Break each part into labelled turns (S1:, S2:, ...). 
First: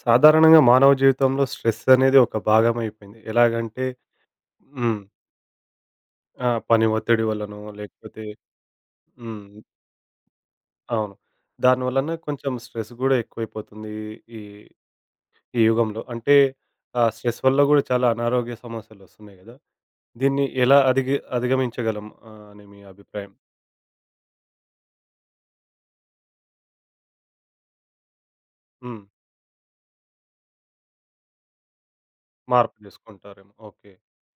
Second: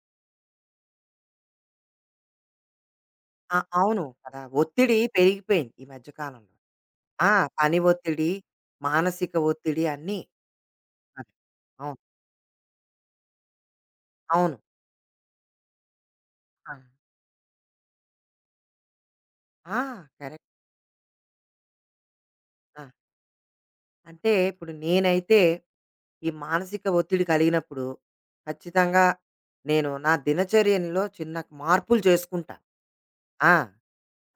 S1: సాధారణంగా మానవ జీవితంలో స్ట్రెస్ అనేది ఒక భాగం అయిపోయింది.
S2: ఆ!
S1: ఎలాగంటే
S2: అవును కదా! ఒత్తిడి
S1: హ్మ్.
S2: పెరిగిపోయింది ఈ మధ్య
S1: ఆ!
S2: కాలంలో.
S1: పని ఒత్తిడి
S2: ఆ!
S1: వల్లనో
S2: పని
S1: లేకపోతే
S2: ఒత్తిడి, మానసిక
S1: హ్మ్.
S2: ఒత్తిడి అన్నీ.
S1: అవును.
S2: అదే.
S1: దాని
S2: అవును.
S1: వలన కొంచెం స్ట్రెస్ గూడా ఎక్కువైపోతుంది. ఈ
S2: అవును.
S1: ఈ యుగంలో. అంటే
S2: ఆ!
S1: ఆ స్ట్రెస్ వల్ల గూడా చాలా అనారోగ్య సమస్యలొస్తున్నాయి గదా!
S2: ఆ!
S1: దీన్ని
S2: కరెక్ట్.
S1: ఎలా అధిగమించగలం అని మీ
S2: ఆ!
S1: అభిప్రాయం?
S2: అంటే ఇప్పుడు నేనైతే ఈ మానసిక ఒత్తిడి కలిగినప్పుడు
S1: హ్మ్.
S2: ఖచ్చితంగా నేను నా దినచర్యలో చిన్న మార్పులు చేసుకుంటా.
S1: మార్పు జేసుకుంటారేమో.
S2: ఆ!
S1: ఓకే.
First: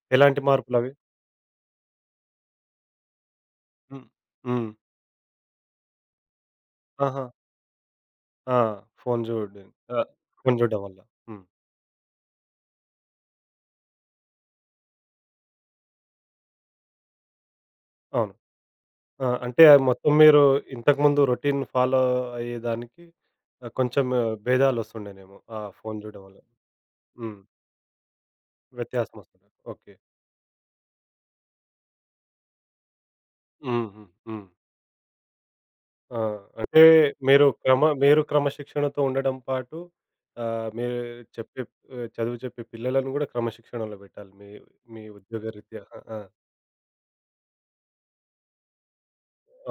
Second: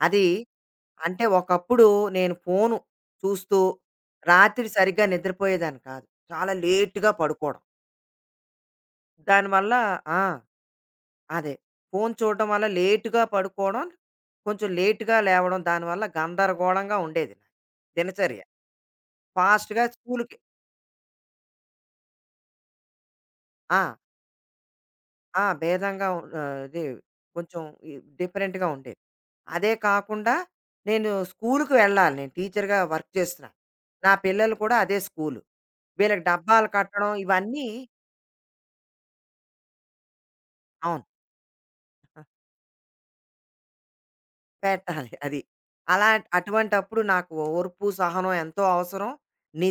S2: అది
S1: ఎలాంటి మార్పులవి?
S2: అంటే ఒకప్పుడు నేను ఫోను చూస్తూ
S1: హ్మ్.
S2: రాత్రి
S1: హ్మ్.
S2: సరిగ్గా నిద్రపోయేదాన్ని కాదు. చాలా లేట్‌గా
S1: ఆహా!
S2: పడుకోవడం.
S1: ఆ! ఫోను జూడడం.
S2: దానివల్ల
S1: ఆ!
S2: ఆ!
S1: ఫోను జూడడం వల్ల. హ్మ్.
S2: అదే. ఫోను చూడడం వల్ల లేట్‌గా పడుకోవడం, కొంచెం లేట్‌గా లేవడం, దానివల్ల గందరగోళంగా ఉండేది. నా
S1: అవును.
S2: దినచర్య.
S1: ఆ! అంటే అది
S2: ఫాస్ట్‌గా
S1: మొత్తం
S2: స్కూలుకి.
S1: మీరు ఇంతకుముందు రొటీన్ ఫాలో అయ్యేదానికి
S2: ఆ!
S1: కొంచెం భేదాలొస్తుండేనేమో.
S2: ఆ!
S1: ఆ ఫోను
S2: భేదంగా
S1: జూడడం వల్ల.
S2: ఇది
S1: హ్మ్.
S2: కొంచెం ఈ డిఫరెంట్‌గా ఉండేది.
S1: వ్యత్యాసమొస్తుంది.
S2: అదే
S1: ఓకే.
S2: కాకుండా నేను స్కూలుకి వెళ్ళాలి. నేను టీచర్‌గా వర్క్ చేస్తున్నాను.
S1: హ్మ్. హ్మ్.
S2: నా
S1: హ్మ్.
S2: పిల్లలు కూడా అదే స్కూలు.
S1: ఆ!
S2: వీళ్ళకి డబ్బాలు
S1: అంటే
S2: కట్టడం ఇవన్నీ.
S1: మీరు క్రమశిక్షణతో ఉండడం పాటు మీరు
S2: అవును.
S1: చెప్పే చదువు చెప్పే పిల్లలను గూడా క్రమశిక్షణలో బెట్టాలి. మీ మీ
S2: పెట్టాలి అది.
S1: ఉద్యోగరీత్యా. ఆ!
S2: అలా
S1: ఆ!
S2: అటువంటప్పుడు నాకు ఓర్పు, సహనం ఎంతో అవసరం.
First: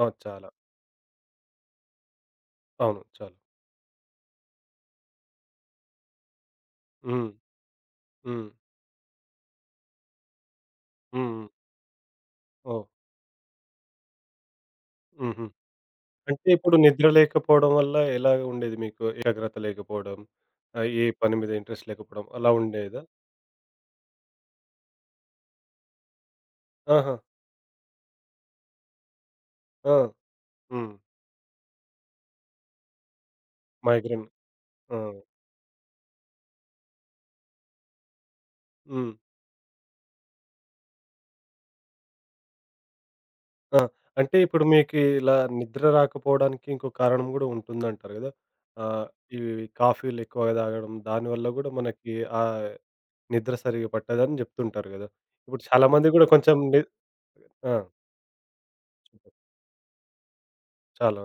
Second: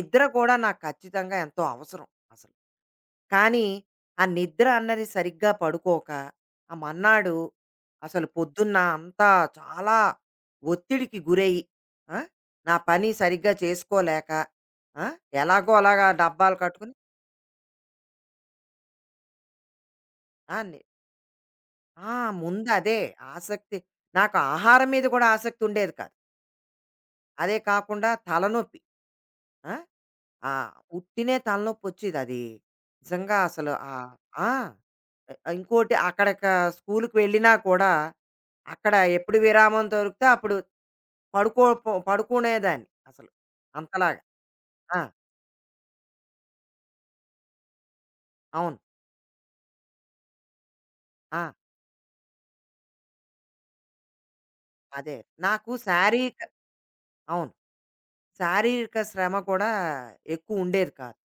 S1: అవును. చాలా.
S2: కూడా నాకు ఖచ్చితంగా ఎంతో అవసరం అసలు.
S1: అవును. చాలా.
S2: కానీ ఆ నిద్ర అన్నది సరిగ్గా పడుకోక, ఆ
S1: హ్మ్.
S2: మన్నాడు అసలు
S1: హ్మ్.
S2: పొద్దున్న అంతా చాలా ఒత్తిడికి
S1: హ్మ్. హ్మ్.
S2: గురయ్యి, ఆ! నా
S1: ఓహ్!
S2: పని సరిగ్గా చేసుకోలేక, ఆ!
S1: హుహు.
S2: ఎలాగో అలాగా
S1: అంటే
S2: డబ్బాలు
S1: ఇప్పుడు
S2: కట్టుకుని.
S1: నిద్ర లేకపోవడం వల్ల ఎలా ఉండేది మీకు? ఏకాగ్రత లేకపోవడం,
S2: ఆ!
S1: ఏ పని మీద ఇంట్రెస్ట్
S2: ఆ!
S1: లేకపోవడం అలా
S2: ముందదే
S1: ఉండేదా?
S2: ఆసక్తి. నాకు ఆహారం మీద కూడా ఆసక్తి ఉండేది కాదు.
S1: ఆహా!
S2: అదే కాకుండా తలనొప్పి. ఆ!
S1: ఆ!
S2: ఆ!
S1: హ్మ్.
S2: ఉట్టినే తలనొప్పొచ్చేదది. నిజంగా అసలు.
S1: మైగ్రేన్.
S2: ఆ!
S1: ఆ!
S2: ఇంకోటి స్కూలుకి వెళ్ళినా కూడా, అక్కడ
S1: హ్మ్.
S2: ఎప్పుడు విరామం దొరికితే అప్పుడు పడుకో పొ పడుకునేదాన్ని అసలు.
S1: ఆ!
S2: అంతలాగా.
S1: అంటే ఇప్పుడు మీకు
S2: ఆ!
S1: ఇలా నిద్ర రాకపోవడానికి ఇంకో కారణం గూడా ఉంటుందంటారు గదా!
S2: అవును.
S1: ఆహ్, ఇవి కాఫీలు ఎక్కువగా తాగడం
S2: ఆ!
S1: దానివల్ల గూడా మనకి ఆ నిద్ర సరిగ్గా పట్టదని జెప్తుంటారు గదా!
S2: అదే.
S1: ఇప్పుడు
S2: నాకు
S1: చాలా మంది గూడా
S2: శారీరక.
S1: కొంచెం
S2: అవును.
S1: ఆ!
S2: శారీరక శ్రమ కూడా ఎక్కువుండేది కాదు.
S1: చాలా.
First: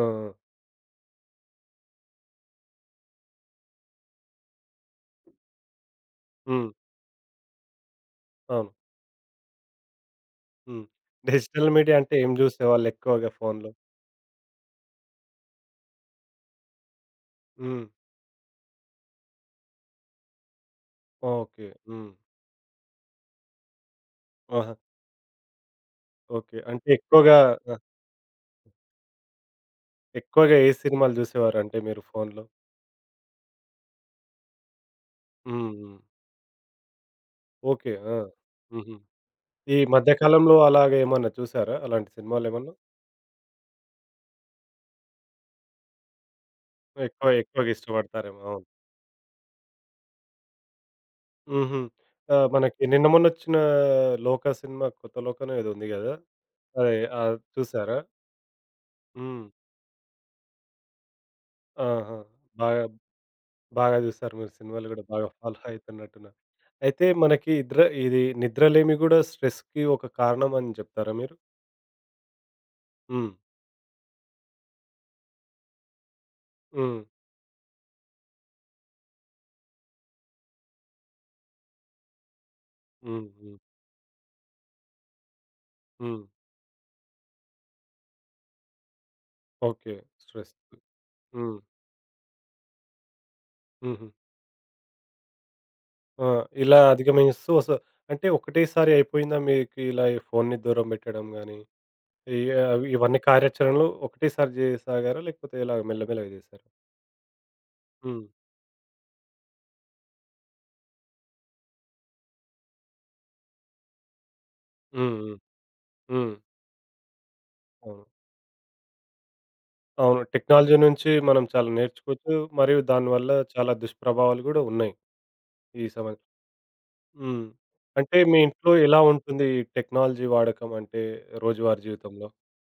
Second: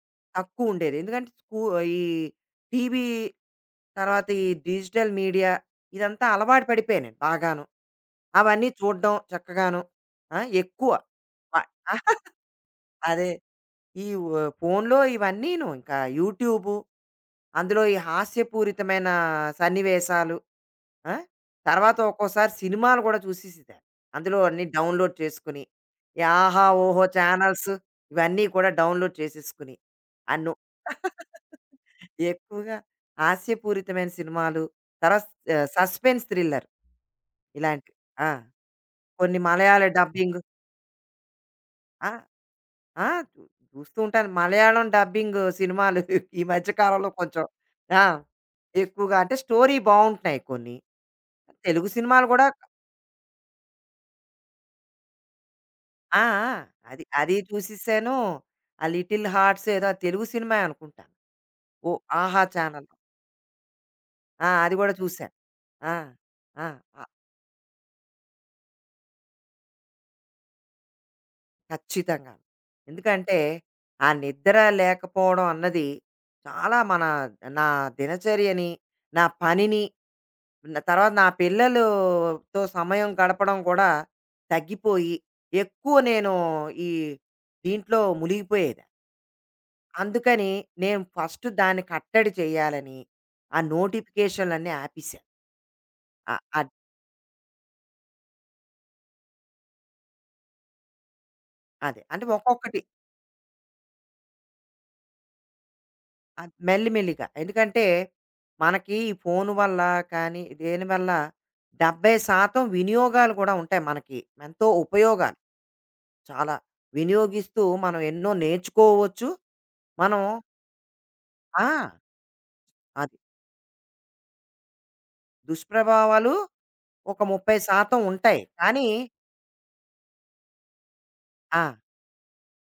S1: ఆ! ఆ!
S2: తక్కువుండేది. ఎందుకంటే ఈ టీవీ, తర్వాత ఈ డిజిటల్ మీడియా ఇదంతా అలవాటు
S1: హ్మ్.
S2: పడిపోయాను నేను బాగాను. అవన్నీ
S1: అవును.
S2: చూడ్డం చక్కగాను. ఆ!
S1: హ్మ్.
S2: ఎక్కువ. వ
S1: డిజిటల్ మీడియా అంటే ఏం జూసేవాళ్ళు
S2: అదే.
S1: ఎక్కువగా ఫోన్‌లో?
S2: ఈ వ ఫోన్‌లో ఇవన్నీను ఇంకా యూట్యూబు, అందులో
S1: హ్మ్.
S2: ఈ హాస్యపూరితమైన సన్నివేశాలు. ఆ!
S1: ఓకే.
S2: తర్వాత
S1: హ్మ్.
S2: ఒక్కోసారి సినిమాలు గూడా చూసేసేదాన్ని. అందులో అన్నీ
S1: ఆహా!
S2: డౌన్‌లోడ్ చేసుకొని, ఈ
S1: ఓకే.
S2: ఆహా!
S1: అంటే
S2: ఓహో!
S1: ఎక్కువగా
S2: ఛానల్స్
S1: ఆ!
S2: ఇవన్నీ కూడా డౌన్‌లోడ్ చేసేసుకుని, అన్ను
S1: ఎక్కువగా ఏ సినిమాలు జూసేవారంటే మీరు ఫోన్‌లో?
S2: ఎక్కువగా హాస్యపూరితమైన సినిమాలు, తర్వాత
S1: హ్మ్. హ్మ్.
S2: Suspense thriller.
S1: ఓకే.
S2: ఇలాంటివి.
S1: ఆ!
S2: ఆ!
S1: హుహు.
S2: కొన్ని
S1: ఈ
S2: మలయాళ
S1: మధ్య
S2: డబ్బింగ్.
S1: కాలంలో అలాగా ఏమన్నా చూసారా? అలాంటి
S2: ఆ!
S1: సినిమాలేమన్నా?
S2: ఆ! చూ చూస్తూ ఉంటాను. మలయాళం డబ్బింగ్ సినిమాలు ఈ మధ్య కాలంలో కొంచెం.
S1: ఎక్కువగా
S2: ఆ!
S1: ఇష్టపడతారేమో. అవును.
S2: ఎక్కువగా అంటే స్టోరీ బావుంటున్నాయి కొన్ని.
S1: హుహు.
S2: తెలుగు సినిమాలు
S1: ఆ!
S2: గూడా.
S1: మనకి నిన్న మొన్నొచ్చిన 'లోక' సినిమా కొత్త 'లోకనో' ఏదో ఉంది గదా!
S2: ఆ! ఆ!
S1: అదే.
S2: అది అది
S1: అది చూసారా?
S2: చూసేసాను. ఆ 'లిటిల్
S1: హ్మ్.
S2: హార్ట్స్' ఏదో తెలుగు సినిమాయే అనుకుంటాను. ఓ
S1: ఆహా!
S2: ఆహా!
S1: బాగా
S2: ఛానెల్‌లో.
S1: బాగా చూసారు
S2: ఆ!
S1: మీరు
S2: అది
S1: సినిమాలు
S2: గూడా
S1: గూడా బాగా
S2: చూశాను.
S1: ఫాలో
S2: ఆ!
S1: అయితున్నట్టున్నారు.
S2: ఆ! ఆ!
S1: అయితే మనకి ఇది నిద్రలేమి గూడా స్ట్రెస్‌కి ఒక కారణం అని చెప్తారా మీరు?
S2: ఖచ్చితంగా.
S1: హ్మ్.
S2: ఎందుకంటే ఆ నిద్ర లేకపోవడం అన్నది చాలా
S1: హ్మ్.
S2: మన నా దినచర్యని, నా పనిని, తర్వాత నా పిల్లలుతో సమయం
S1: హ్మ్. హ్మ్.
S2: గడపడం కూడా తగ్గిపోయి, ఎక్కువ
S1: హ్మ్.
S2: నేను ఈ దీంట్లో మునిగిపోయేదాన్ని.
S1: ఓకే.
S2: అందుకని
S1: స్ట్రెస్.
S2: నేను ఫస్ట్
S1: హ్మ్.
S2: దాన్ని కట్టడి చేయాలని, ఆ
S1: హుహు.
S2: నోటిఫికేషన్‌లన్నీ ఆపేశాను.
S1: ఆ!
S2: అ అద్
S1: ఇలా అధిగమిస్తూ వస్తు అంటే ఒకటేసారి అయిపోయిందా మీకు ఇలా ఈ ఫోన్‌ని దూరం పెట్టడం గాని,
S2: అదే. అంటే
S1: ఈ
S2: ఒక్కొక్కటి
S1: అవి ఇవన్నీ కార్యాచరణలు ఒకటేసారి జేయసాగారా? లేకపోతే ఇలా మెల్లమెల్లగా జేసారా?
S2: మెల్లి మెల్లిగా. ఎందుకంటే,
S1: హ్మ్.
S2: మనకి ఈ ఫోను వల్ల కానీ, దేనివల్ల 70% వినియోగాలు కూడా ఉంటాయి మనకి. ఎంతో
S1: హ్మ్. హ్మ్.
S2: ఉపయోగాలు
S1: హ్మ్.
S2: చాలా. వినియోగిస్తూ మనం
S1: అవును.
S2: ఎన్నో నేర్చుకోవచ్చు. మనం
S1: అవును. టెక్నాలజీ నుంచి మనం
S2: ఆ!
S1: చాలా నేర్చుకోవచ్చు. మరియు
S2: అది.
S1: దానివల్ల చాలా దుష్ప్రభావాలు గూడా ఉన్నాయి. ఈ సమ
S2: దుష్ప్రభావాలు ఒక
S1: హ్మ్.
S2: 30%
S1: అంటే మీ
S2: ఉంటాయి.
S1: ఇంట్లో
S2: కానీ
S1: ఎలా ఉంటుంది ఈ టెక్నాలజీ వాడకం అంటే
S2: ఆ!
S1: రోజువారీ జీవితంలో?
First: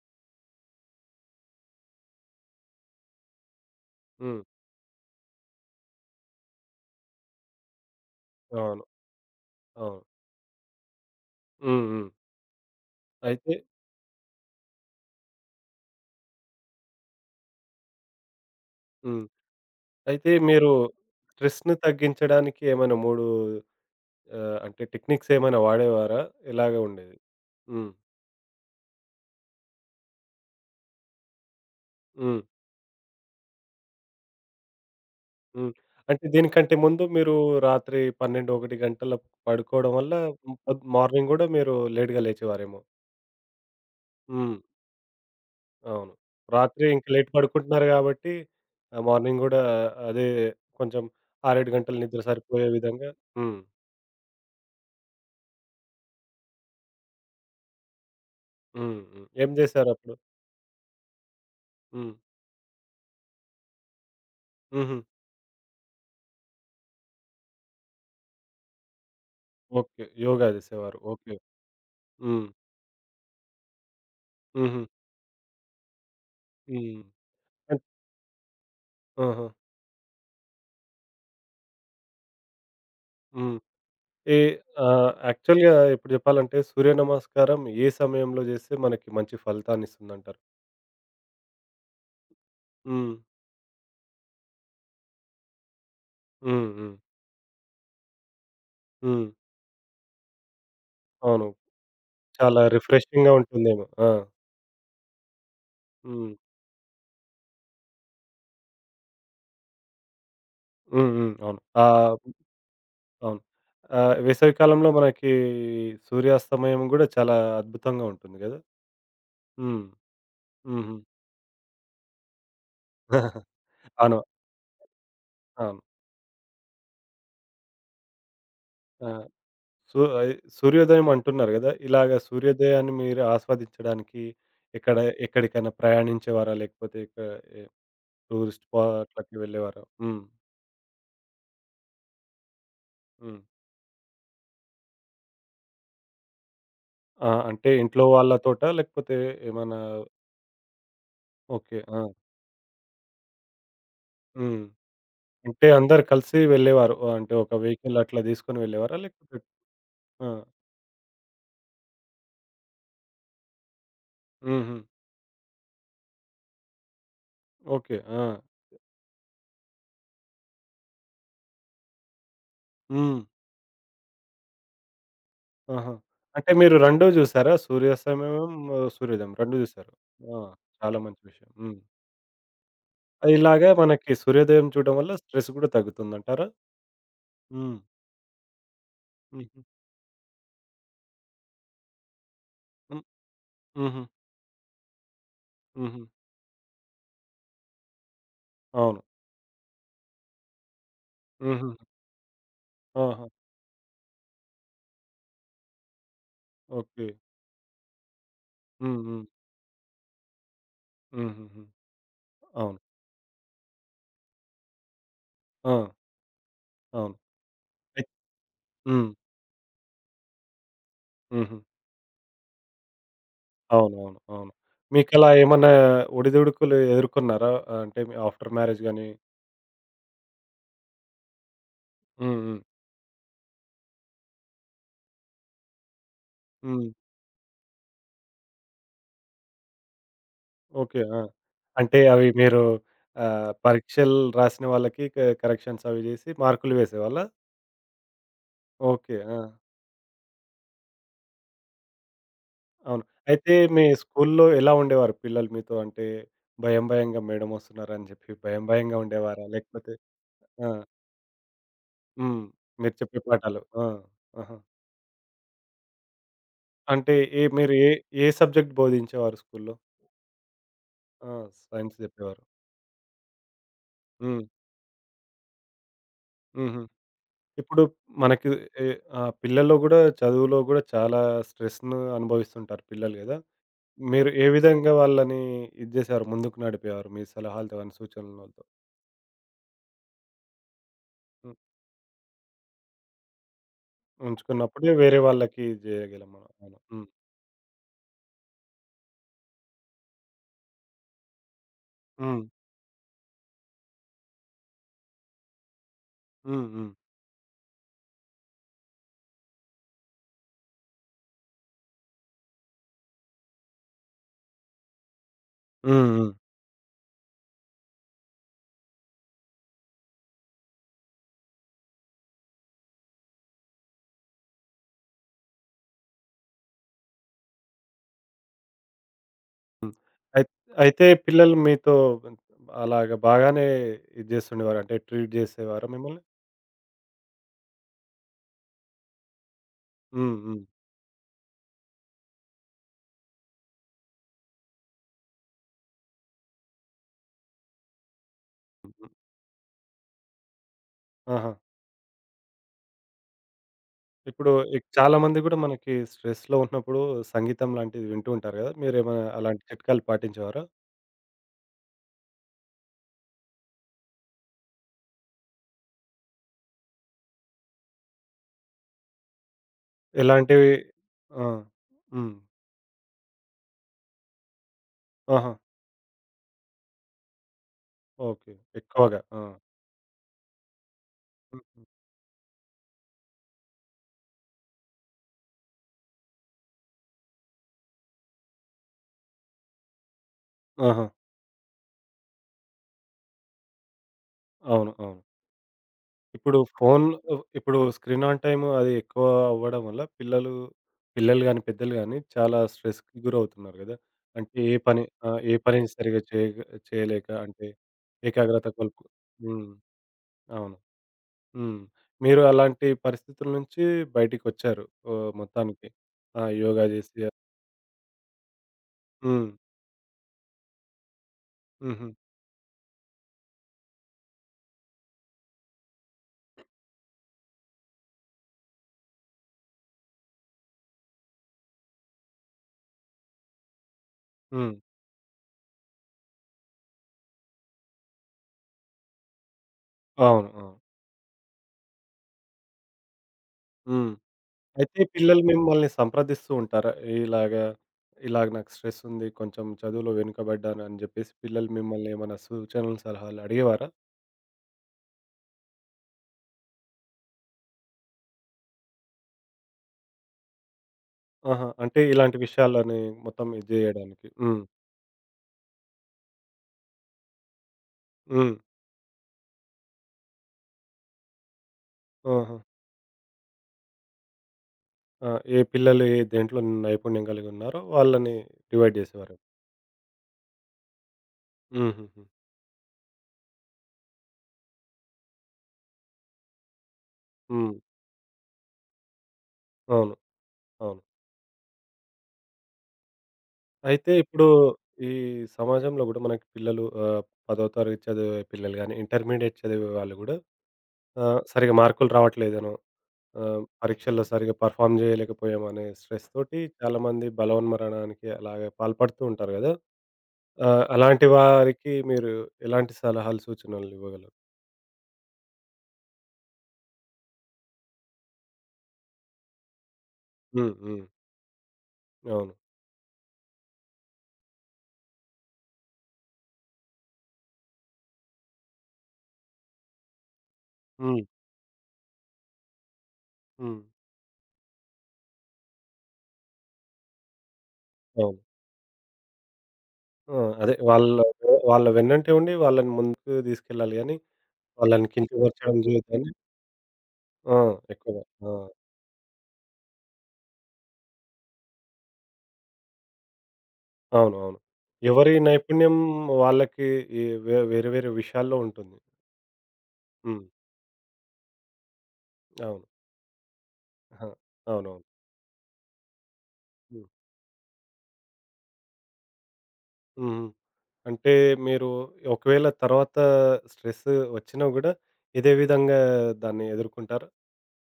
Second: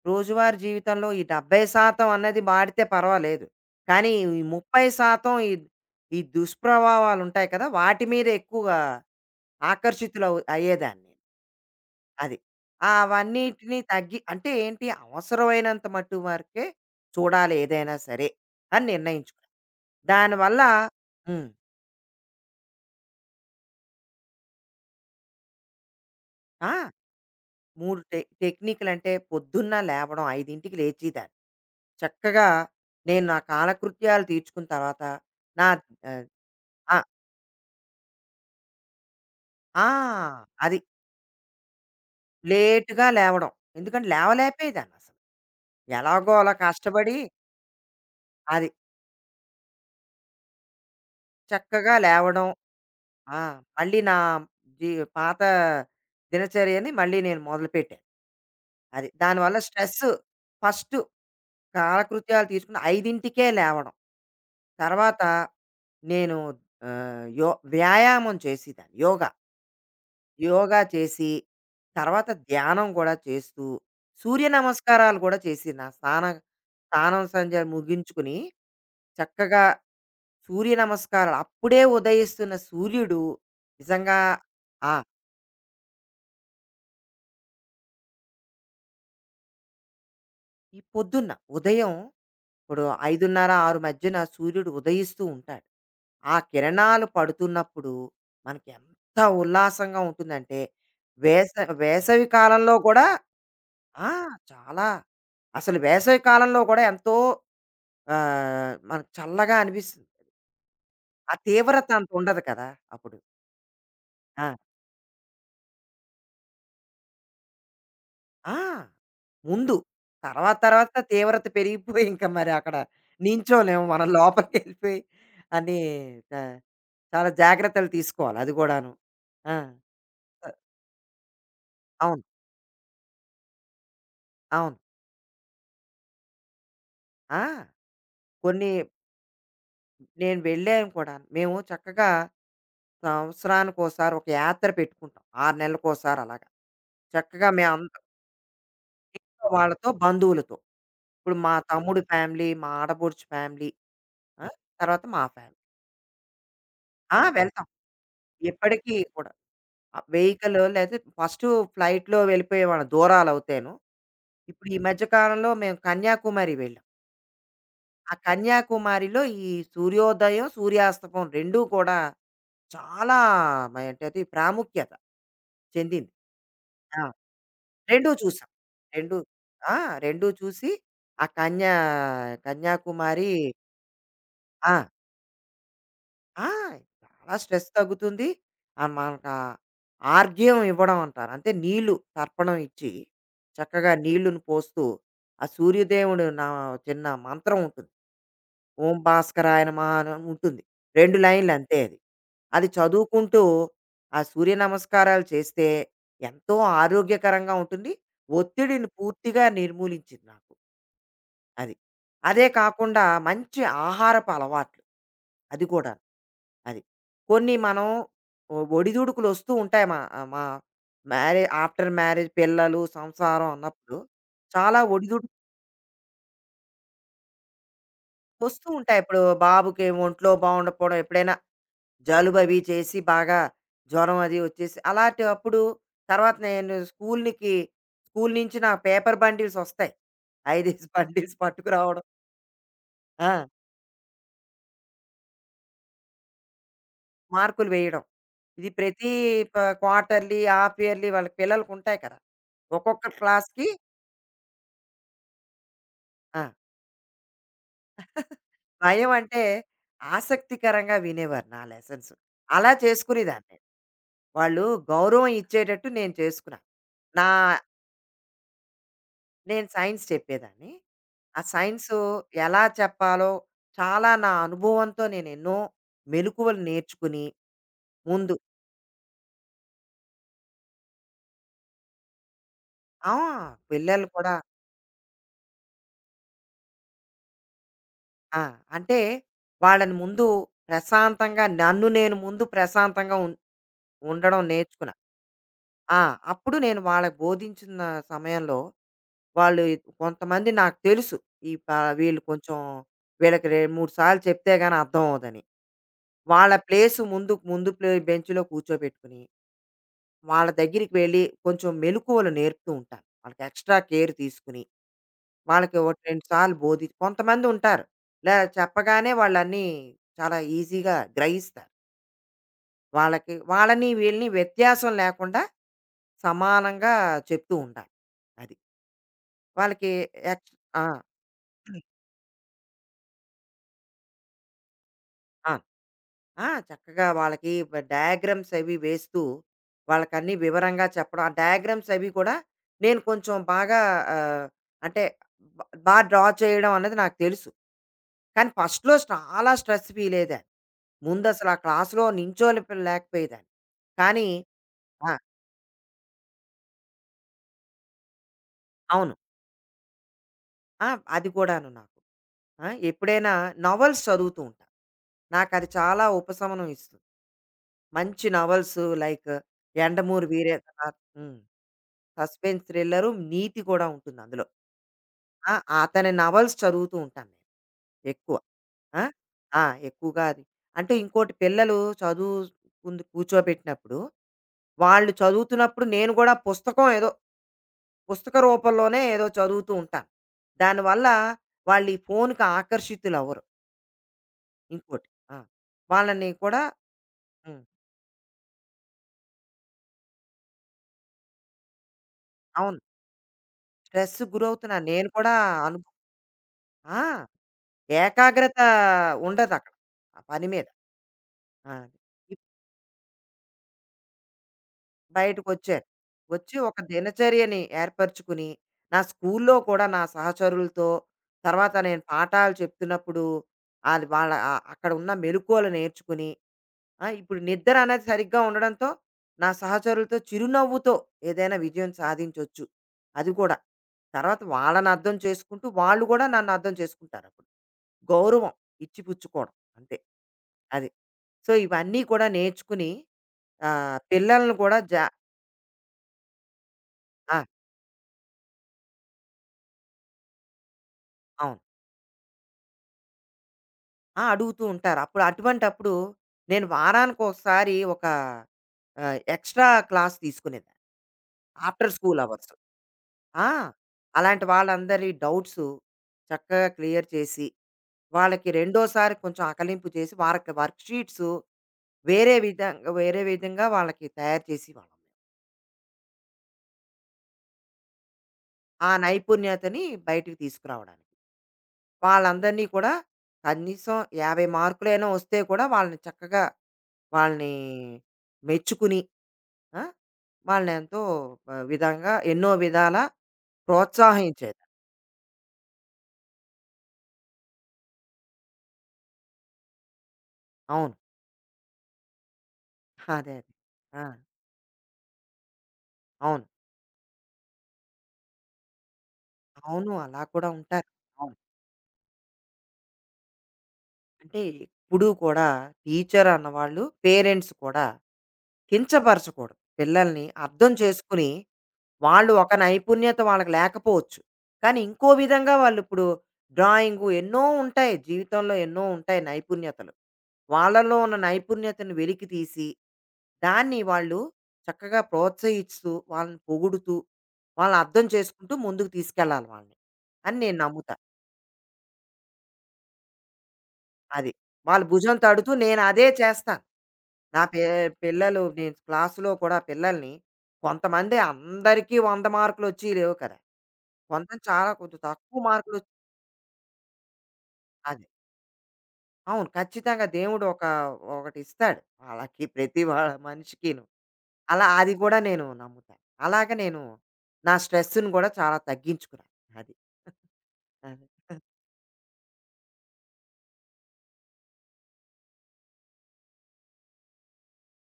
S2: రోజువారీ జీవితంలో ఈ 70% అన్నది వాడితే పర్వాలేదు. కానీ ఈ
S1: హ్మ్.
S2: 30% ఈ ఈ దుష్ప్రభావాలుంటాయి కదా! వాటి మీద ఎక్కువగా
S1: అవును. అవును.
S2: ఆకర్షితులవు అయ్యేదాన్ని నేను.
S1: హ్మ్. హ్మ్.
S2: అది. ఆ
S1: అయితే
S2: అవన్నిటిని తగ్గి అంటే ఏంటి అవసరమైనంత మట్టు వరకే చూడాలి ఏదైనా సరే అని
S1: హ్మ్.
S2: నిర్ణయించుకున్నా.
S1: అయితే
S2: దానివల్ల
S1: మీరు
S2: హ్మ్.
S1: స్ట్రెస్‌ని తగ్గించడానికి ఏమైనా 3 అంటే టెక్నిక్స్ ఏమైనా వాడేవారా?
S2: ఆ!
S1: ఎలాగ ఉండేది? హ్మ్.
S2: 3 టెక్నిక్‌లంటే పొద్దున్న లేవడం 5కి లేచేదాన్ని.
S1: హ్మ్.
S2: చక్కగా నేను నా కాలకృత్యాలు తీర్చుకున్న తర్వాత నా
S1: హ్మ్. అంటే దీనికంటే ముందు
S2: ఆ!
S1: మీరు రాత్రి 12, 1 గంటల
S2: ఆ!
S1: పడుకోవడం వల్ల
S2: అది
S1: మార్నింగ్ గూడా మీరు లేట్‌గా లేచేవారేమో.
S2: లేట్‌గా లేవడం. ఎందుకంటే
S1: హ్మ్.
S2: లేవలేకపోయేదాన్నసలు.
S1: అవును.
S2: ఎలాగో అలా
S1: రాత్రి ఇంక
S2: కష్టపడి
S1: లేట్ పడుకుంటున్నారు గాబట్టి
S2: అది
S1: మార్నింగ్ గూడా అదే కొంచెం 6, 7
S2: చక్కగా
S1: గంటలు నిద్ర
S2: లేవడం.
S1: సరిపోయే విధంగా
S2: ఆ!
S1: హ్మ్.
S2: మళ్ళీ నా జీ పాత దినచర్యని మళ్ళీ నేను మొదలుపెట్టాను.
S1: హ్మ్.
S2: అది
S1: హ్మ్. ఏం
S2: దానివల్ల స్ట్రెస్.
S1: జేశారప్పుడు?
S2: ఫస్టు
S1: హ్మ్.
S2: కాలకృత్యాలు తీసుకుని 5కే లేవడం.
S1: హుహు.
S2: తర్వాత నేను ఆహ్, యో వ్యాయామం చేసేదాన్ని. యోగా.
S1: ఓకే. యోగా
S2: యోగా
S1: జేసేవారు.
S2: చేసి,
S1: ఓకే.
S2: తర్వాత
S1: హ్మ్.
S2: ధ్యానం గూడా చేస్తూ, సూర్య
S1: హుహు.
S2: నమస్కారాలు గూడా చేసి నా
S1: హ్మ్.
S2: స్నానం సంధ్య
S1: అన్
S2: ముగించుకుని,
S1: ఆహా!
S2: చక్కగా సూర్య నమస్కారాలు అప్పుడే ఉదయిస్తున్న సూర్యుడు
S1: హ్మ్.
S2: నిజంగా.
S1: ఏ
S2: ఆ!
S1: యాక్చువల్‌గా ఇప్పుడు జెప్పాలంటే సూర్య నమస్కారం ఏ సమయంలో జేస్తే మనకి మంచి ఫలితాన్నిస్తుందంటారు?
S2: ఈ పొద్దున్న ఉదయం ఇప్పుడు
S1: హ్మ్.
S2: 5:30, 6 మధ్యన సూర్యుడు ఉదయిస్తూ ఉంటాడు. ఆ
S1: హ్మ్. హ్మ్.
S2: కిరణాలు పడుతున్నప్పుడు మనకి ఎంత
S1: హ్మ్.
S2: ఉల్లాసంగా ఉంటుందంటే
S1: అవును.
S2: వేస వేసవి
S1: చాలా
S2: కాలంలో కూడా.
S1: రిఫ్రెషింగ్‌గా ఉంటుందేమో. ఆ!
S2: ఆ! చాలా. అసలు వేసవి
S1: హ్మ్.
S2: కాలంలో కూడా ఎంతో మనకు చల్లగా అనిపిస్తుంది.
S1: హ్మ్. హ్మ్.
S2: ఆ
S1: అవును.
S2: తీవ్రత అంత
S1: ఆహ్,
S2: ఉండదు కదా! అప్పుడు.
S1: అవును.
S2: ఆ!
S1: వేసవి కాలంలో మనకి సూర్యాస్తమయం గూడా చాలా అద్భుతంగా ఉంటుంది
S2: ఆ!
S1: గదా!
S2: ముందు.
S1: హ్మ్.
S2: తర్వాత
S1: హుహు.
S2: తర్వాత తీవ్రత పెరిగిపోయి ఇంక మరి అక్కడ నించోలేము. మనం
S1: అవును.
S2: లోపలికెళ్ళిపోయి అని
S1: అవును.
S2: చా చాలా జాగ్రత్తలు తీసుకోవాలి అది గూడాను.
S1: ఆ!
S2: ఆ!
S1: సు అయి సూర్యోదయం అంటున్నారు గదా! ఇలాగ
S2: అవును.
S1: సూర్యోదయాన్ని మీరు ఆస్వాదించడానికి
S2: అవును.
S1: ఎక్కడ ఎక్కడికైనా ప్రయాణించేవారా? లేకపోతే ఇక ఎ
S2: ఆ!
S1: టూరిస్ట్
S2: కొన్ని
S1: స్పాట్‌లకి వెళ్ళేవారా? హ్మ్.
S2: నేను వెళ్ళాను కూడాను. మేము చక్కగా
S1: హ్మ్.
S2: సంవత్సరానికోసారి ఒక యాత్ర పెట్టుకుంటాం. 6 నెలలకోసారి అలాగా.
S1: ఆ!
S2: చక్కగా
S1: అంటే
S2: మేమందరం
S1: ఇంట్లో వాళ్ళతోటా? లేకపోతే ఏమన్నా
S2: వాళ్ళతో బంధువులతో. ఇప్పుడు మా
S1: ఓకే.
S2: తమ్ముడు
S1: ఆ!
S2: ఫ్యామిలీ, మా ఆడబొడుచు ఫ్యామిలీ, ఆ!
S1: హ్మ్.
S2: తర్వాత మా ఫ్యామిలీ.
S1: అంటే అందరూ కలిసి వెళ్ళేవారు. ఆ,
S2: ఆ!
S1: అంటే ఒక
S2: వెళ్తాం.
S1: వెహికల్ అట్లా తీసుకొని
S2: ఇప్పటికీ
S1: వెళ్ళేవారా?
S2: కూడా.
S1: లేకపోతే
S2: ఆహ్,
S1: ఆ!
S2: వెహికల్ లేతే ఫస్టు ఫ్లైట్‌లో వెళ్ళిపోయేవాళ్ళం దూరాలవుతేను. ఇప్పుడు
S1: హుహు.
S2: ఈ మధ్య కాలంలో మేము కన్యాకుమారి వెళ్ళాం.
S1: ఓకే.
S2: ఆ
S1: ఆ!
S2: కన్యాకుమారిలో ఈ సూర్యోదయం, సూర్యాస్తమం 2 కూడా చాలా
S1: హ్మ్.
S2: ఏంటది ప్రాముఖ్యత
S1: ఆహా!
S2: చెందింది.
S1: అంటే మీరు
S2: ఆ!
S1: 2 జూసారా?
S2: 2 చూసాం.
S1: సూర్యాస్తమయం, ఆ,
S2: 2
S1: సూర్యోదయం 2
S2: ఆ!
S1: జూసారు.
S2: 2
S1: ఆ!
S2: చూసి
S1: చాలా మంచి
S2: ఆ
S1: విషయం. హ్మ్.
S2: కన్యాకుమారి.
S1: ఇలాగే మనకి సూర్యోదయం
S2: ఆ!
S1: చూడడం వల్ల స్ట్రెస్ గూడా
S2: ఆ!
S1: తగ్గుతుందంటారా?
S2: చాలా స్ట్రెస్
S1: హ్మ్.
S2: తగ్గుతుంది. ఆహ్, మనకా
S1: హుహు.
S2: ఆర్ఘ్యం ఇవ్వడం అంటారు. అంటే నీళ్లు తర్పణం ఇచ్చి,
S1: హ్మ్.
S2: చక్కగా
S1: హుహు.
S2: నీళ్ళుని పోస్తూ, ఆ
S1: హుహు.
S2: సూర్యదేవుడు నా చిన్న మంత్రం ఉంటుంది. ఓం
S1: అవును.
S2: భాస్కరాయ నమః అని ఉంటుంది. 2 లైన్‌లు
S1: హుహు.
S2: అంతే అది. అది
S1: ఆహా!
S2: చదువుకుంటూ ఆ సూర్య నమస్కారాలు చేస్తే ఎంతో
S1: ఓకే.
S2: ఆరోగ్యకరంగా ఉంటుంది. ఒత్తిడిని
S1: హ్మ్. హ్మ్.
S2: పూర్తిగా నిర్మూలించింది నాకు.
S1: హుహుహు.
S2: అది. అదే
S1: అవును.
S2: కాకుండా మంచి ఆహారపు అలవాట్లు. అది
S1: ఆ!
S2: కూడా. అది.
S1: అవును.
S2: కొన్ని మనం
S1: అయి హ్మ్.
S2: ఒడిదుడుకులొస్తూ ఉంటాయి. మా మా
S1: హుహు.
S2: ఆఫ్టర్ మ్యారేజ్ పిల్లలు, సంసారం అన్నప్పుడు
S1: అవునవును. అవును.
S2: చాలా
S1: మీకలా
S2: ఒడిదుడుకులొస్తూ
S1: ఏమన్నా ఒడిదుడుకులు ఎదుర్కొన్నారా? ఆ, అంటే మీ ఆఫ్టర్ మ్యారేజ్
S2: ఉంటాయి.
S1: గాని
S2: ఇప్పుడు బాబుకి ఒంట్లో బాగుండకపోవడం ఎప్పుడైనా
S1: హ్మ్.
S2: జలుబవి
S1: హ్మ్.
S2: చేసి బాగా జ్వరం అది వచ్చేసి అలాంటప్పుడు. తర్వాత నేను
S1: హ్మ్.
S2: స్కూల్‌కి, స్కూల్ నుంచి నా పేపర్ బండిల్స్ వస్తాయి. 5, 5
S1: ఓకే. ఆ!
S2: బండిల్స్
S1: అంటే
S2: పట్టుకురావడం.
S1: అవి మీరు
S2: ఆ!
S1: పరీక్షలు రాసిన వాళ్ళకి కరెక్షన్స్ అవి జేసి మార్కులు వేసేవాళ్ళా?
S2: మార్కులు వేయడం. ఇది ప్రతి
S1: ఓకే. ఆ!
S2: ప క్వార్టర్‌లీ, హాఫ్ ఇయర్‌లీ వాళ్ళ పిల్లలకుంటాయి కదా!
S1: అవును.
S2: ఒక్కొక్క
S1: అయితే
S2: క్లాస్‌కి.
S1: మీ స్కూలులో ఎలా ఉండేవారు పిల్లలు మీతో? అంటే
S2: ఆ!
S1: భయం భయంగా మేడం వస్తున్నారని చెప్పి భయం భయంగా
S2: భయం అంటే
S1: ఉండేవారా? లేకపోతే ఆ!
S2: ఆసక్తికరంగా వినేవారు నా లెసన్స్.
S1: హ్మ్.
S2: అలా
S1: మీరు చెప్పే
S2: చేసుకునేదాన్ని.
S1: పాఠాలు. ఆ! ఆహా!
S2: వాళ్ళు గౌరవం ఇచ్చేటట్టు నేను చేసుకున్నాను.
S1: అంటే
S2: నా
S1: ఏ మీరు ఏ, ఏ సబ్జెక్ట్ బోధించేవారు
S2: నేను
S1: స్కూలులో?
S2: సైన్స్ చెప్పేదాన్ని.
S1: ఆ!
S2: ఆ
S1: సైన్స్
S2: సైన్సు
S1: జెప్పేవారు.
S2: ఎలా చెప్పాలో చాలా నా
S1: హ్మ్.
S2: అనుభవంతో నేనెన్నో మెలుకువలు
S1: హుహు.
S2: నేర్చుకుని
S1: ఇప్పుడు
S2: ముందు.
S1: మనకి ఎ పిల్లల్లో గూడా చదువులో గూడా చాలా స్ట్రెస్‌ను అనుభవిస్తుంటారు
S2: ఆ!
S1: పిల్లలు గదా!
S2: పిల్లలు
S1: మీరు
S2: కూడా.
S1: ఏ విధంగా వాళ్ళని ఇది జేశారు? ముందుకు నడిపేవారు మీ సలహాలతో గాని,
S2: ఆ!
S1: సూచనలతో?
S2: అంటే వాళ్ళని ముందు ప్రశాంతంగా నన్ను నేను ముందు ప్రశాంతంగా ఉండడం
S1: ఉంచుకున్నప్పుడే
S2: నేర్చుకున్నా.
S1: వేరే వాళ్ళకి
S2: ఆ!
S1: జేయగలం మనం.
S2: అప్పుడు
S1: అవును.
S2: నేను
S1: హ్మ్.
S2: వాళ్ళకి బోధించిన సమయంలో వాళ్ళు కొంతమంది నాకు తెలుసు. ఈ ప వీళ్ళు
S1: హ్మ్.
S2: కొంచెం వీళ్ళకి 2, 3 సార్లు చెప్తే గాని అర్థం అవ్వదని. వాళ్ళ
S1: హ్మ్. హ్మ్.
S2: ప్లేసు ముందు ముందు ప్లే బెంచ్‌లో కూర్చోబెట్టుకుని వాళ్ళ దగ్గరికి వెళ్ళి కొంచెం మెలకువలు నేర్పుతూ ఉంటాను. వాళ్ళకి ఎక్స్‌ట్రా కేర్ తీసుకొని, వాళ్ళకి ఒక
S1: హ్మ్.
S2: 2
S1: హ్మ్.
S2: సార్లు కొంతమంది ఉంటారు. ఇలా చెప్పగానే వాళ్ళన్నీ చాలా ఈజీగా గ్రహిస్తారు. వాళ్ళకి వాళ్ళని వీళ్ళని వ్యత్యాసం లేకుండా సమానంగా చెప్తూ ఉండాలి. అది. వాళ్ళకి
S1: హ్మ్. అయిత్
S2: ఎక్స్ ఆ!
S1: అయితే పిల్లలు
S2: హ్మ్.
S1: మీతో అలాగా బాగానే ఇది జేస్తుండేవారా? అంటే ట్రీట్
S2: ఆ!
S1: జేసేవారా మిమ్మల్ని?
S2: ఆ! చక్కగా వాళ్ళకి డయాగ్రామ్స్ అవి వేస్తూ, వాళ్ళకన్నీ
S1: హ్మ్. హ్మ్.
S2: వివరంగా చెప్పడం. ఆ డయాగ్రామ్స్ అవి కూడా నేను కొంచెం బాగా ఆహ్, అంటే బ బా డ్రా చేయడం అన్నది నాకు తెలుసు. కానీ ఫస్ట్‌లో
S1: హుహు.
S2: చాలా స్ట్రెస్ ఫీలయ్యేదాన్ని. ముందసలు
S1: ఆహా!
S2: ఆ క్లాస్‌లో నించోని లేకపోయేదాన్ని. కానీ
S1: ఇప్పుడు
S2: ఆ!
S1: చాలా మంది గూడా మనకి స్ట్రెస్‌లో ఉన్నప్పుడు సంగీతం లాంటిది వింటూ ఉంటారు గదా!
S2: అవును.
S1: మీరేమైనా అలాంటి చిట్కాలు పాటించేవారా?
S2: ఆ! అది కూడాను నాకు. ఆ! ఎప్పుడైనా నవెల్స్ చదువుతూ ఉంటాను. నాకది చాలా ఉపశమనం ఇస్తుంది. మంచి నవెల్స్ లైక్ 'యండమూరి
S1: ఎలాంటివి?
S2: వీరేంద్రనాథ్'. హ్మ్.
S1: ఆ! హ్మ్.
S2: సస్పెన్స్ థ్రిల్లరు, నీతి కూడా ఉంటుంది అందులో.
S1: ఆహా!
S2: ఆ! అతని నవల్స్ చదువుతూ ఉంటాను నేను ఎక్కువ.
S1: ఓకే.
S2: ఆ!
S1: ఎక్కువగా. ఆ!
S2: ఆ! ఎక్కువగా అది. అంటే ఇంకోటి పిల్లలు
S1: హుహు.
S2: చదువు ముందు కూర్చోబెట్టినప్పుడు, వాళ్ళు చదువుతున్నప్పుడు నేను కూడా పుస్తకం ఏదో పుస్తక రూపంలోనే ఏదో చదువుతూ ఉంటాను. దానివల్ల
S1: ఆహా!
S2: వాళ్ళు ఈ ఫోన్‌కి ఆకర్షితులవ్వరు.
S1: అవును.
S2: ఇంకోటి.
S1: అవును.
S2: ఆ! వాళ్ళని
S1: ఇప్పుడు
S2: కూడా.
S1: ఫోన్
S2: హ్మ్.
S1: ఇప్పుడు స్క్రీన్ ఆన్ టైమ్ అది ఎక్కువ అవ్వడం వల్ల పిల్లలు పిల్లలు గాని, పెద్దలు గాని చాలా
S2: అవును.
S1: స్ట్రెస్‌కి గురవుతున్నారు గదా!
S2: స్ట్రెస్‌కి
S1: అంటే ఏ
S2: గురవుతున్నా
S1: పని
S2: నేను కూడా.
S1: ఏ
S2: అను
S1: పనిని సరిగ్గా చేయగ
S2: ఆ!
S1: చేయలేక అంటే
S2: ఏకాగ్రత
S1: ఏకాగ్రత హ్మ్.
S2: ఉండదక్కడ. ఆ పని మీద.
S1: అవును.
S2: ఆ!
S1: హ్మ్. మీరు అలాంటి పరిస్థితుల నుంచి బయటికొచ్చారు ఓహ్!
S2: బయటకొచ్చారు.
S1: మొత్తానికి. ఆ!
S2: వచ్చి ఒక
S1: యోగా జేసి
S2: దినచర్యని ఏర్పరుచుకుని, నా
S1: హ్మ్.
S2: స్కూల్లో కూడా నా సహచరులతో, తర్వాత నేను
S1: హుహు.
S2: పాఠాలు చెప్తున్నప్పుడు అది వాళ్ళ అక్కడ ఉన్న మెళకువలు నేర్చుకుని, ఆ! ఇప్పుడు నిద్ర అనేది సరిగ్గా ఉండడంతో, నా సహచరులతో చిరునవ్వుతో ఏదైనా విజయం సాధించొచ్చు. అది కూడా. తర్వాత
S1: హ్మ్.
S2: వాళ్ళని అర్థం చేసుకుంటూ, వాళ్ళు కూడా నన్ను అర్థం చేసుకుంటారప్పుడు. గౌరవం ఇచ్చిపుచ్చుకోవడం అంతే.
S1: అవును. అవును.
S2: అది. సో, ఇవన్నీ కూడా నేర్చుకుని
S1: హ్మ్.
S2: పిల్లల్ని కూడా
S1: అయితే పిల్లలు మిమ్మల్ని సంప్రదిస్తూ ఉంటారా?
S2: ఆ!
S1: ఇలాగ, ఇలాగ నాకు స్ట్రెస్ ఉంది. కొంచెం చదువులో వెనుకబడ్డాను అని జెప్పేసి
S2: అవును.
S1: పిల్లలు మిమ్మల్ని ఏమైనా సూచనలు, సలహాలు అడిగేవారా?
S2: ఆ! అడుగుతూ ఉంటారు. అప్పుడు అటువంటప్పుడు నేను వారానికోసారి ఒక ఎక్స్‌ట్రా క్లాస్ తీసుకునేదాన్ని.
S1: ఆహా!
S2: ఆఫ్టర్
S1: అంటే
S2: స్కూల్
S1: ఇలాంటి
S2: అవర్స్.
S1: విషయాలని మొత్తం
S2: ఆ!
S1: ఇది జేయడానికి.
S2: అలాంటి
S1: హ్మ్.
S2: వాళ్ళందరి డౌట్స్ చక్కగా క్లియర్ చేసి, వాళ్ళకి
S1: హ్మ్.
S2: రెండోసారి కొంచెం అకలింపు చేసి, వారికి వర్క్ షీట్స్ వేరే
S1: ఆహా!
S2: విధంగా వేరే విధంగా వాళ్ళకి తయారు చేసేవాళ్ళం.
S1: ఆ! ఏ పిల్లలు ఏ దేంట్లో నైపుణ్యం కలిగి ఉన్నారో వాళ్ళని
S2: ఆ
S1: డివైడ్ జేసేవారు.
S2: నైపుణ్యతని బయటికి తీసుకురావడానికి.
S1: హుహుహు.
S2: వాళ్ళందరినీ కూడా కనీసం 50 మార్కులైనా వస్తే కూడా వాళ్ళని చక్కగా వాళ్ళని
S1: హ్మ్.
S2: మెచ్చుకుని. ఆ?
S1: అవును.
S2: వాళ్ళని
S1: అవును.
S2: ఎంతో ఆ, విధంగా ఎన్నో విధాల
S1: అయితే ఇప్పుడు
S2: ప్రోత్సాహించేది.
S1: ఈ సమాజంలో గూడా మనకి పిల్లలు 10వ తరగతి చదివే పిల్లలు గాని, ఇంటర్మీడియేట్ చదివే వాళ్ళు గూడా
S2: అవును.
S1: సరిగ్గా మార్కులు రావట్లేదనో
S2: అదే అదే. ఆ,
S1: పరీక్షల్లో సరిగ్గా పెర్ఫార్మ్ చేయలేకపోయామనే స్ట్రెస్
S2: అవును.
S1: తోటి చాలామంది బలవన్మరణానికి అలాగే పాల్పడుతూ ఉంటారు గదా!
S2: అవును అలా కూడా ఉంటారు.
S1: అలాంటి
S2: అవును.
S1: వారికి మీరు ఎలాంటి సలహాలు, సూచనలు ఇవ్వగలరు?
S2: అంటే ఇప్పుడు కూడా టీచర్ అన్నవాళ్ళు పేరెంట్స్ కూడా కించపరచకూడదు పిల్లల్ని అర్థం
S1: హ్మ్. హ్మ్.
S2: చేసుకుని. వాళ్ళు ఒక
S1: అవును.
S2: నైపుణ్యత వాళ్ళకి లేకపోవచ్చు. కానీ ఇంకో విధంగా వాళ్ళు ఇప్పుడు డ్రాయింగ్ ఎన్నో ఉంటాయి జీవితంలో ఎన్నో ఉంటాయి నైపుణ్యతలు. వాళ్ళలో ఉన్న
S1: హ్మ్.
S2: నైపుణ్యతను వెలికి తీసి, దాన్ని
S1: హ్మ్.
S2: వాళ్ళు చక్కగా ప్రోత్సహిస్తూ, వాళ్ళని పొగుడుతూ, వాళ్ళని అర్థం
S1: అవును.
S2: చేసుకుంటూ ముందుకు తీసుకెళ్ళాలి వాళ్ళని
S1: ఆ!
S2: అని నేను
S1: అదే
S2: నమ్ముతా.
S1: వాళ్ళ వాళ్ళ వెన్నంటే ఉండి వాళ్ళని ముందుకు తీసుకెళ్ళాలి గానీ,
S2: అది. వాళ్ళ
S1: వాళ్ళని
S2: భుజం తడుతూ
S1: కించపరచడం
S2: నేనదే
S1: చేయొద్దని
S2: చేస్తాను. నా
S1: ఆ!
S2: పి
S1: ఎక్కువగా.
S2: పిల్లలు
S1: ఆ!
S2: నేను క్లాస్‌లో కూడా పిల్లల్ని కొంతమంది అందరికీ 100 మార్కులొచ్చేవి లేవు కదా! కొంత
S1: అవును. అవును.
S2: చాలా కొంచెం
S1: ఎవరి
S2: తక్కువ మార్కులు వచ్చి-
S1: నైపుణ్యం వాళ్ళకి ఈ వేరే
S2: అది.
S1: వేరే విషయాల్లో ఉంటుంది.
S2: అవును. ఖచ్చితంగా
S1: హ్మ్.
S2: దేవుడు ఒక ఒకటిస్తాడు వాళ్ళకి ప్రతి
S1: అవును.
S2: మనిషికిను.
S1: ఆ!
S2: అలా అది
S1: అవునవును.
S2: గూడా నేను నమ్ముతాను. అలాగ నేను
S1: హ్మ్.
S2: నా స్ట్రెస్‌ని గూడా చాలా తగ్గించుకున్నాను. అది.
S1: హుహు.
S2: అదే.
S1: అంటే మీరు ఒకవేళ తర్వాత స్ట్రెస్ వచ్చినా గూడా ఇదే విధంగా దాన్ని ఎదుర్కుంటారా?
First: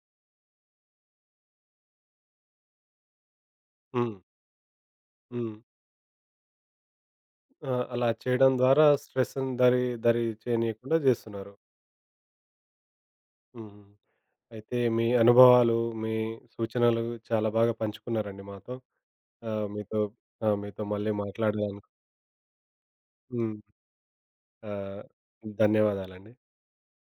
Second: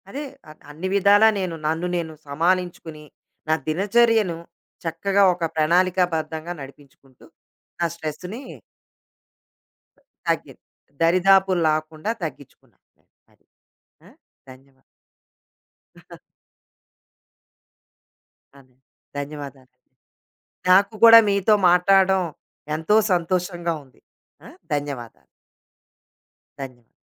S2: అదే అన్ని విధాలా నేను నన్ను నేను సమాలించుకుని, నా
S1: హ్మ్.
S2: దినచర్యను చక్కగా ఒక
S1: హ్మ్.
S2: ప్రణాళికాబద్ధంగా నడిపించుకుంటూ,
S1: ఆ!
S2: నా
S1: అలా
S2: స్ట్రెస్‌ని
S1: చేయడం ద్వారా స్ట్రెస్‌ని దరి దరి
S2: తగ్గి
S1: చేయనీయకుండా జేస్తున్నారు.
S2: దరిదాపులు లాకుండా తగ్గించుకున్నాను నేను. అది.
S1: హుహు.
S2: ఆ!
S1: అయితే
S2: ధన్యవాదాలు.
S1: మీ అనుభవాలు, మీ సూచనలు చాలా బాగా పంచుకున్నారండి
S2: అదే.
S1: మాతో. ఆహ్,
S2: ధన్యవాదాలండి.
S1: మీతో ఆ! మీతో
S2: నాకు
S1: మళ్ళీ
S2: కూడా మీతో
S1: మాట్లాడదాం.
S2: మాట్లాడడం ఎంతో
S1: హ్మ్.
S2: సంతోషంగా ఉంది. ఆ!
S1: ఆహ్,
S2: ధన్యవాదాలు.
S1: ధన్యవాదాలండి.
S2: ధన్యవాదాలు.